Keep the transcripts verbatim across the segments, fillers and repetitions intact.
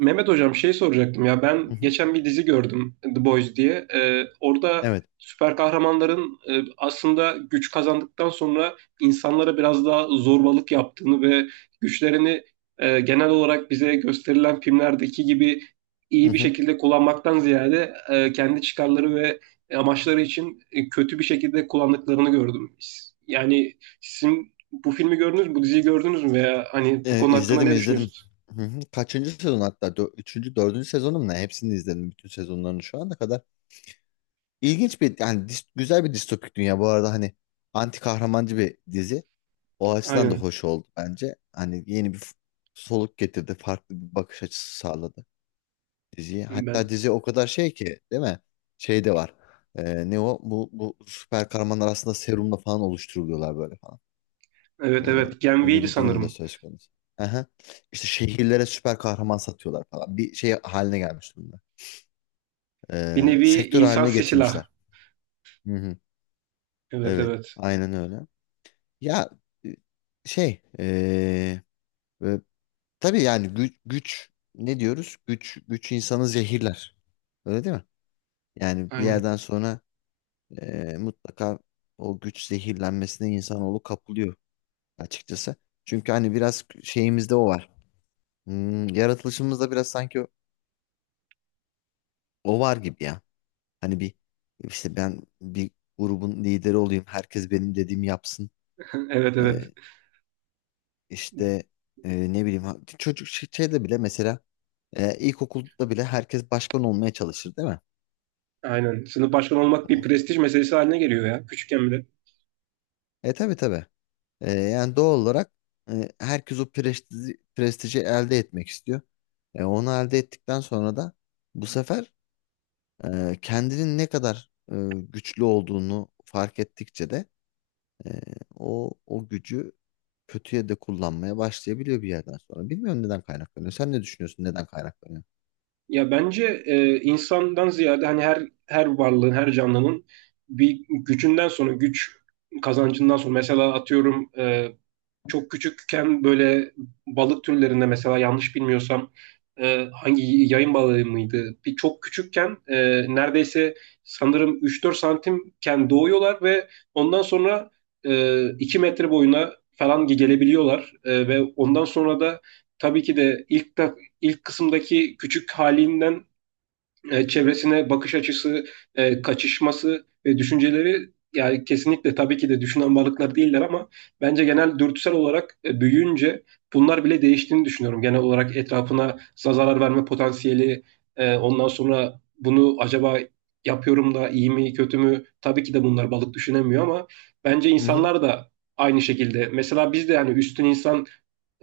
Mehmet hocam şey soracaktım ya ben Hı hı. geçen bir dizi gördüm The Boys diye. Ee, orada Evet. süper kahramanların e, aslında güç kazandıktan sonra insanlara biraz daha zorbalık yaptığını ve güçlerini e, genel olarak bize gösterilen filmlerdeki gibi Hı iyi bir hı. şekilde kullanmaktan ziyade e, kendi çıkarları ve amaçları için e, kötü bir şekilde kullandıklarını gördüm. Yani sizin bu filmi gördünüz mü, bu diziyi gördünüz mü veya hani bu Ee, konu hakkında izledim ne izledim. düşünüyorsunuz? Hı hı. Kaçıncı sezon hatta? Dö- üçüncü, dördüncü sezonum ne? Hepsini izledim. Bütün sezonlarını şu ana kadar. İlginç bir, yani dis- güzel bir distopik dünya. Bu arada hani anti kahramancı bir dizi. O açıdan da Aynen hoş oldu bence. Hani yeni bir f- soluk getirdi. Farklı bir bakış açısı sağladı diziye. Hatta ben. dizi o kadar şey ki değil mi? Şey de var. Ee, ne o? Bu, bu süper kahramanlar aslında serumla falan oluşturuluyorlar böyle. Evet, Ee, evet. Gen Öyle V'ydi bir durum da sanırım. söz konusu. Aha. İşte şehirlere süper kahraman satıyorlar falan. Bir şey haline gelmiş durumda. Bir Ee, nevi Sektör insan haline silah. getirmişler. Hı hı. Evet, Evet. evet. Aynen öyle. Ya, e, şey ee, e, tabii yani güç, güç ne diyoruz? Güç güç insanı zehirler. Öyle değil mi? Yani bir Aynen. yerden sonra ee, mutlaka o güç zehirlenmesine insanoğlu kapılıyor açıkçası. Çünkü hani biraz şeyimizde o var. Hmm, yaratılışımızda biraz sanki o var gibi ya. Hani bir işte ben bir grubun lideri olayım. Herkes benim dediğimi yapsın. Evet, evet. Ee, işte e, ne bileyim ha- çocuk şey- şeyde bile mesela e, ilkokulda bile herkes başkan olmaya çalışır değil mi? Aynen. Sınıf başkanı olmak bir Hı. prestij meselesi haline geliyor ya. Küçükken bile. E tabii tabii. E, yani doğal olarak e, herkes o prestiji, prestiji elde etmek istiyor. E, onu elde ettikten sonra da bu sefer e, kendinin ne kadar e, güçlü olduğunu fark ettikçe de e, o o gücü kötüye de kullanmaya başlayabiliyor bir yerden sonra. Bilmiyorum neden kaynaklanıyor. Sen ne düşünüyorsun neden kaynaklanıyor? Ya bence e, insandan ziyade hani her her varlığın, her canlının bir gücünden sonra güç kazancından sonra, mesela atıyorum e, çok küçükken böyle balık türlerinde, mesela yanlış bilmiyorsam e, hangi yayın balığı mıydı? Bir çok küçükken e, neredeyse sanırım üç dört santimken doğuyorlar ve ondan sonra e, iki metre boyuna falan gelebiliyorlar. E, ve ondan sonra da tabii ki de ilk de- ilk kısımdaki küçük halinden e, çevresine bakış açısı, e, kaçışması ve düşünceleri, yani kesinlikle tabii ki de düşünen varlıklar değiller ama bence genel dürtüsel olarak e, büyüyünce bunlar bile değiştiğini düşünüyorum. Genel olarak etrafına zarar verme potansiyeli, e, ondan sonra bunu acaba yapıyorum da iyi mi kötü mü? Tabii ki de bunlar balık düşünemiyor ama bence Hı hı. insanlar da aynı şekilde. Mesela biz de yani üstün insan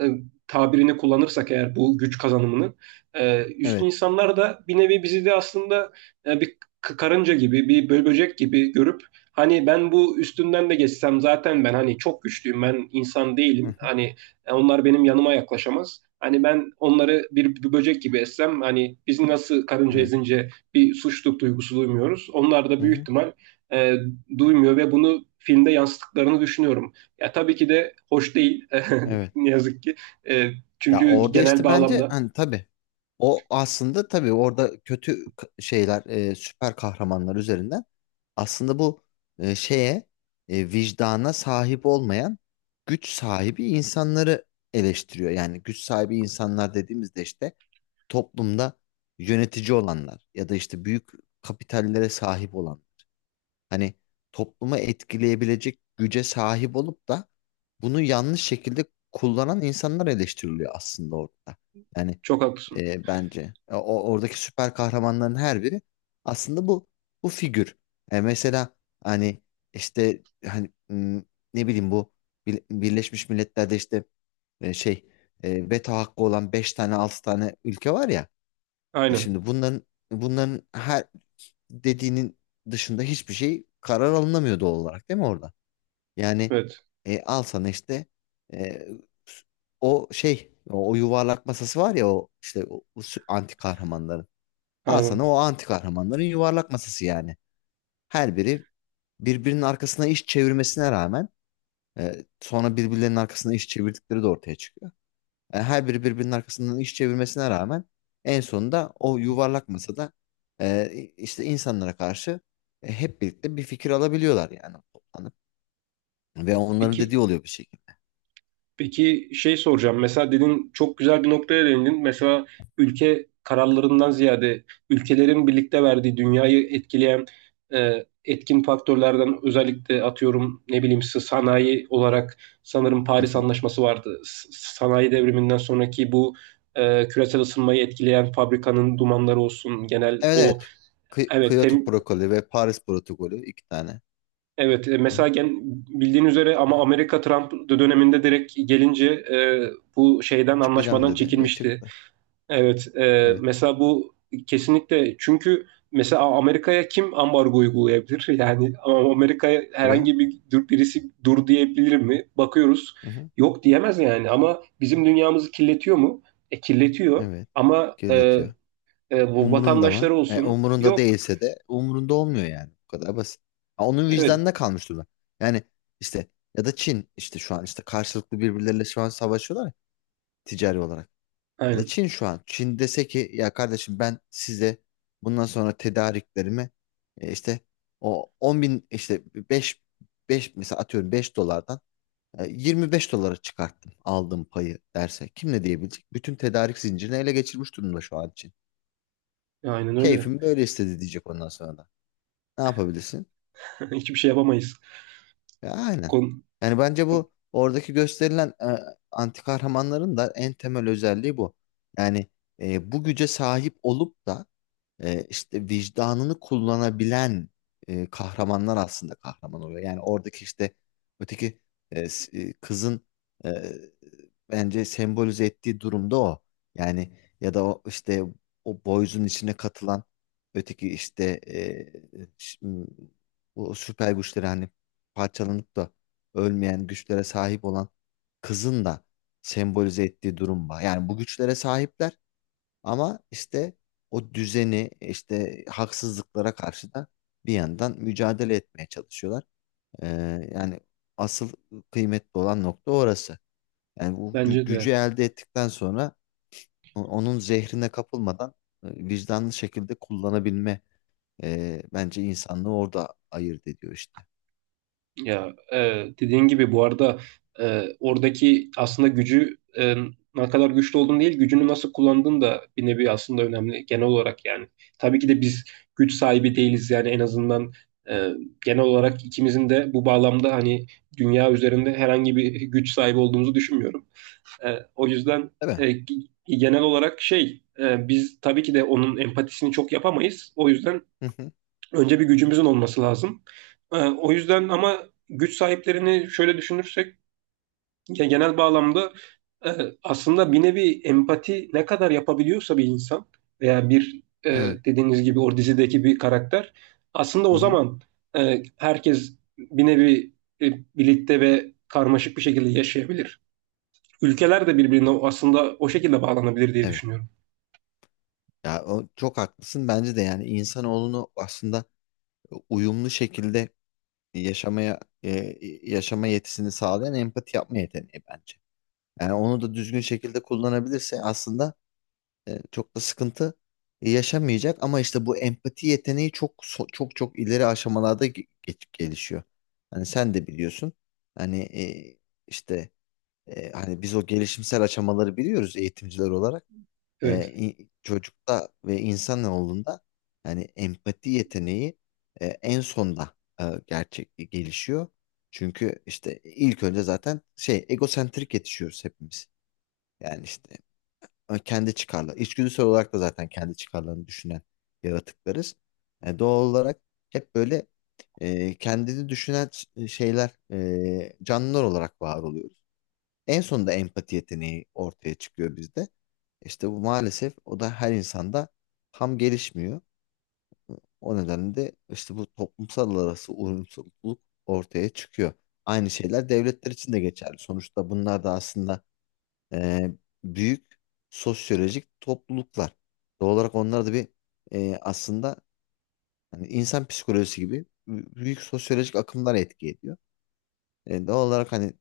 e, tabirini kullanırsak eğer, bu güç kazanımını e, üstün Evet. insanlar da bir nevi bizi de aslında e, bir karınca gibi, bir bö- böcek gibi görüp, hani ben bu üstünden de geçsem zaten, ben hani çok güçlüyüm, ben insan Hı değilim hı. hani, e, onlar benim yanıma yaklaşamaz. Hani ben onları bir, bir böcek gibi essem, hani biz nasıl karınca Evet. ezince bir suçluluk duygusu duymuyoruz, onlar da Hı büyük hı. ihtimal e, duymuyor ve bunu filmde yansıttıklarını düşünüyorum. Ya tabii ki de hoş değil. Evet. Ne yazık ki. E, Ya Çünkü orada genel işte bence bağlamda, hani tabii o aslında tabii orada kötü k- şeyler, e, süper kahramanlar üzerinden aslında bu e, şeye, e, vicdana sahip olmayan güç sahibi insanları eleştiriyor. Yani güç sahibi insanlar dediğimizde işte toplumda yönetici olanlar ya da işte büyük kapitallere sahip olanlar, hani toplumu etkileyebilecek güce sahip olup da bunu yanlış şekilde kullanan insanlar eleştiriliyor aslında orada. Yani çok haklısın. e, bence o, o- oradaki süper kahramanların her biri aslında bu bu figür. E, mesela hani işte hani, m, ne bileyim, bu Bir- Birleşmiş Milletler'de işte e, şey e, veto hakkı olan beş tane altı tane ülke var ya. E Aynen. Şimdi bunların bunların her dediğinin dışında hiçbir şey karar alınamıyor doğal olarak değil mi orada? Yani Evet. e, al sana işte e, o şey o, o yuvarlak masası var ya, o işte o, o sü- anti kahramanların. Al sana Aynen. o anti kahramanların yuvarlak masası yani. Her biri birbirinin arkasına iş çevirmesine rağmen e, sonra birbirlerinin arkasına iş çevirdikleri de ortaya çıkıyor. E, her biri birbirinin arkasından iş çevirmesine rağmen en sonunda o yuvarlak masada e, işte insanlara karşı e, hep birlikte bir fikir alabiliyorlar yani toplanıp. Ve onların dediği Peki oluyor bir şekilde. Peki şey soracağım. Mesela dedin, çok güzel bir noktaya değindin. Mesela ülke kararlarından ziyade, ülkelerin birlikte verdiği, dünyayı etkileyen e, etkin faktörlerden, özellikle atıyorum ne bileyim s- sanayi olarak, sanırım Hı Paris hı. Anlaşması vardı. S- sanayi devriminden sonraki bu e, küresel ısınmayı etkileyen, fabrikanın dumanları olsun, genel Evet, o, evet. Kı- evet Kyoto tem- protokolü ve Paris protokolü, iki tane. Evet, e, Hı mesela hı. gen, bildiğin üzere, ama Amerika Trump döneminde direkt gelince e, bu şeyden, Çıkacağım anlaşmadan dedi ve çekilmişti. çıktı. Evet, e, Evet. mesela bu kesinlikle, çünkü mesela Amerika'ya kim ambargo uygulayabilir? Yani ama Amerika'ya Tabii. herhangi bir dur, birisi dur diyebilir mi? Bakıyoruz, Hı hı. yok diyemez yani. Ama bizim dünyamızı kirletiyor mu? E, kirletiyor. Evet. Ama e, Kirletiyor. e, bu Umurunda mı? vatandaşları E, olsun. Umurunda Yok. değilse de umurunda olmuyor yani. Bu kadar basit. Ha, onun Evet, vicdanına kalmış durumda. Yani işte ya da Çin işte şu an işte karşılıklı birbirleriyle şu an savaşıyorlar ya, ticari olarak. Ya da aynen, Çin şu an. Çin dese ki ya kardeşim, ben size bundan sonra tedariklerimi e, işte o on bin işte beş beş mesela atıyorum beş dolardan e, yirmi beş dolara çıkarttım aldığım payı, derse kim ne diyebilecek? Bütün tedarik zincirini ele geçirmiş durumda şu an Çin. aynen öyle. Keyfim böyle istedi diyecek ondan sonra da. Ne yapabilirsin? Hiçbir şey yapamayız. Ya aynen. Kon- Yani bence bu oradaki gösterilen e, anti kahramanların da en temel özelliği bu. Yani e, bu güce sahip olup da e, işte vicdanını kullanabilen e, kahramanlar aslında kahraman oluyor. Yani oradaki işte öteki e, s- e, kızın e, bence sembolize ettiği durumda o. Yani ya da o işte o boyzun içine katılan öteki işte e, ş- m- o süper güçlere hani parçalanıp da ölmeyen güçlere sahip olan kızın da sembolize ettiği durum var. Yani bu güçlere sahipler ama işte o düzeni, işte haksızlıklara karşı da bir yandan mücadele etmeye çalışıyorlar. Ee, Yani asıl kıymetli olan nokta orası. Yani bu gü- Bence gücü de. elde ettikten sonra o- onun zehrine kapılmadan e, vicdanlı şekilde kullanabilme e, bence insanlığı orada ayırt ediyor işte. Ya e, dediğin gibi bu arada, e, oradaki aslında gücü, e, ne kadar güçlü olduğun değil, gücünü nasıl kullandığın da bir nevi aslında önemli, genel olarak yani. Tabii ki de biz güç sahibi değiliz yani, en azından e, genel olarak ikimizin de bu bağlamda hani, dünya üzerinde herhangi bir güç sahibi olduğumuzu düşünmüyorum. E, O yüzden Değil mi? e, g- genel olarak şey, e, biz tabii ki de onun empatisini çok yapamayız. O yüzden Hı hı. önce bir gücümüzün olması lazım. Ee, o yüzden ama güç sahiplerini şöyle düşünürsek, ya genel bağlamda e, aslında bir nevi empati ne kadar yapabiliyorsa bir insan veya bir, e, Evet. dediğiniz gibi o dizideki bir karakter, aslında Hı o hı. zaman e, herkes bir nevi e, birlikte ve karmaşık bir şekilde yaşayabilir. Ülkeler de birbirine aslında o şekilde bağlanabilir diye Evet. düşünüyorum. Ya o çok haklısın bence de, yani insanoğlunu aslında e, uyumlu şekilde yaşamaya e, yaşama yetisini sağlayan empati yapma yeteneği bence. Yani onu da düzgün şekilde kullanabilirse aslında E, çok da sıkıntı yaşamayacak ama işte bu empati yeteneği çok so- çok çok ileri aşamalarda ge- geç- gelişiyor. Hani sen de biliyorsun. Hani e, işte e, hani biz o gelişimsel aşamaları biliyoruz eğitimciler olarak. E, Evet. İ- çocukta ve insanoğlunda yani empati yeteneği e, en sonda e, gerçek e, gelişiyor. Çünkü işte ilk önce zaten şey egosentrik yetişiyoruz hepimiz. Yani işte e, kendi çıkarlar. İçgüdüsel olarak da zaten kendi çıkarlarını düşünen yaratıklarız. E, doğal olarak hep böyle e, kendini düşünen ş- şeyler, e, canlılar olarak var oluyoruz. En sonunda empati yeteneği ortaya çıkıyor bizde. İşte bu maalesef o da her insanda tam gelişmiyor. O nedenle de işte bu toplumsal arası uyumsuzluk ortaya çıkıyor. Aynı şeyler devletler için de geçerli. Sonuçta bunlar da aslında e, büyük sosyolojik topluluklar. Doğal olarak onlar da bir, e, aslında hani insan psikolojisi gibi bü- büyük sosyolojik akımlar etki ediyor. E, doğal olarak hani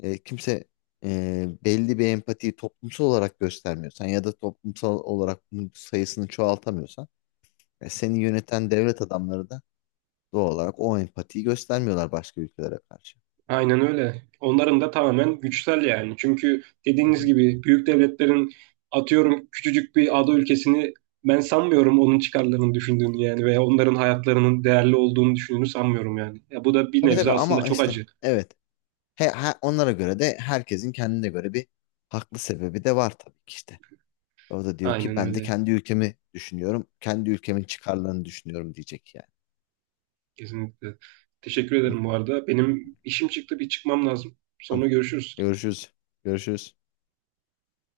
e, kimse, e, belli bir empatiyi toplumsal olarak göstermiyorsan ya da toplumsal olarak bunun sayısını çoğaltamıyorsan e, seni yöneten devlet adamları da doğal olarak o empatiyi göstermiyorlar başka ülkelere karşı. Aynen öyle. Onların da tamamen güçsel yani. Çünkü Hı dediğiniz hı. gibi büyük devletlerin atıyorum, küçücük bir ada ülkesini, ben sanmıyorum onun çıkarlarını düşündüğünü yani, veya onların hayatlarının değerli olduğunu düşündüğünü sanmıyorum yani. Ya bu da bir Tabii nebze tabii, aslında ama çok işte acı. evet. He, he- onlara göre de herkesin kendine göre bir haklı sebebi de var tabii ki işte. O da diyor ki Aynen ben de öyle. kendi ülkemi düşünüyorum. Kendi ülkemin çıkarlarını düşünüyorum diyecek yani. Kesinlikle. Teşekkür Hı, ederim bu arada. Benim işim çıktı, bir çıkmam lazım. Sonra tamam. görüşürüz. Görüşürüz. Görüşürüz.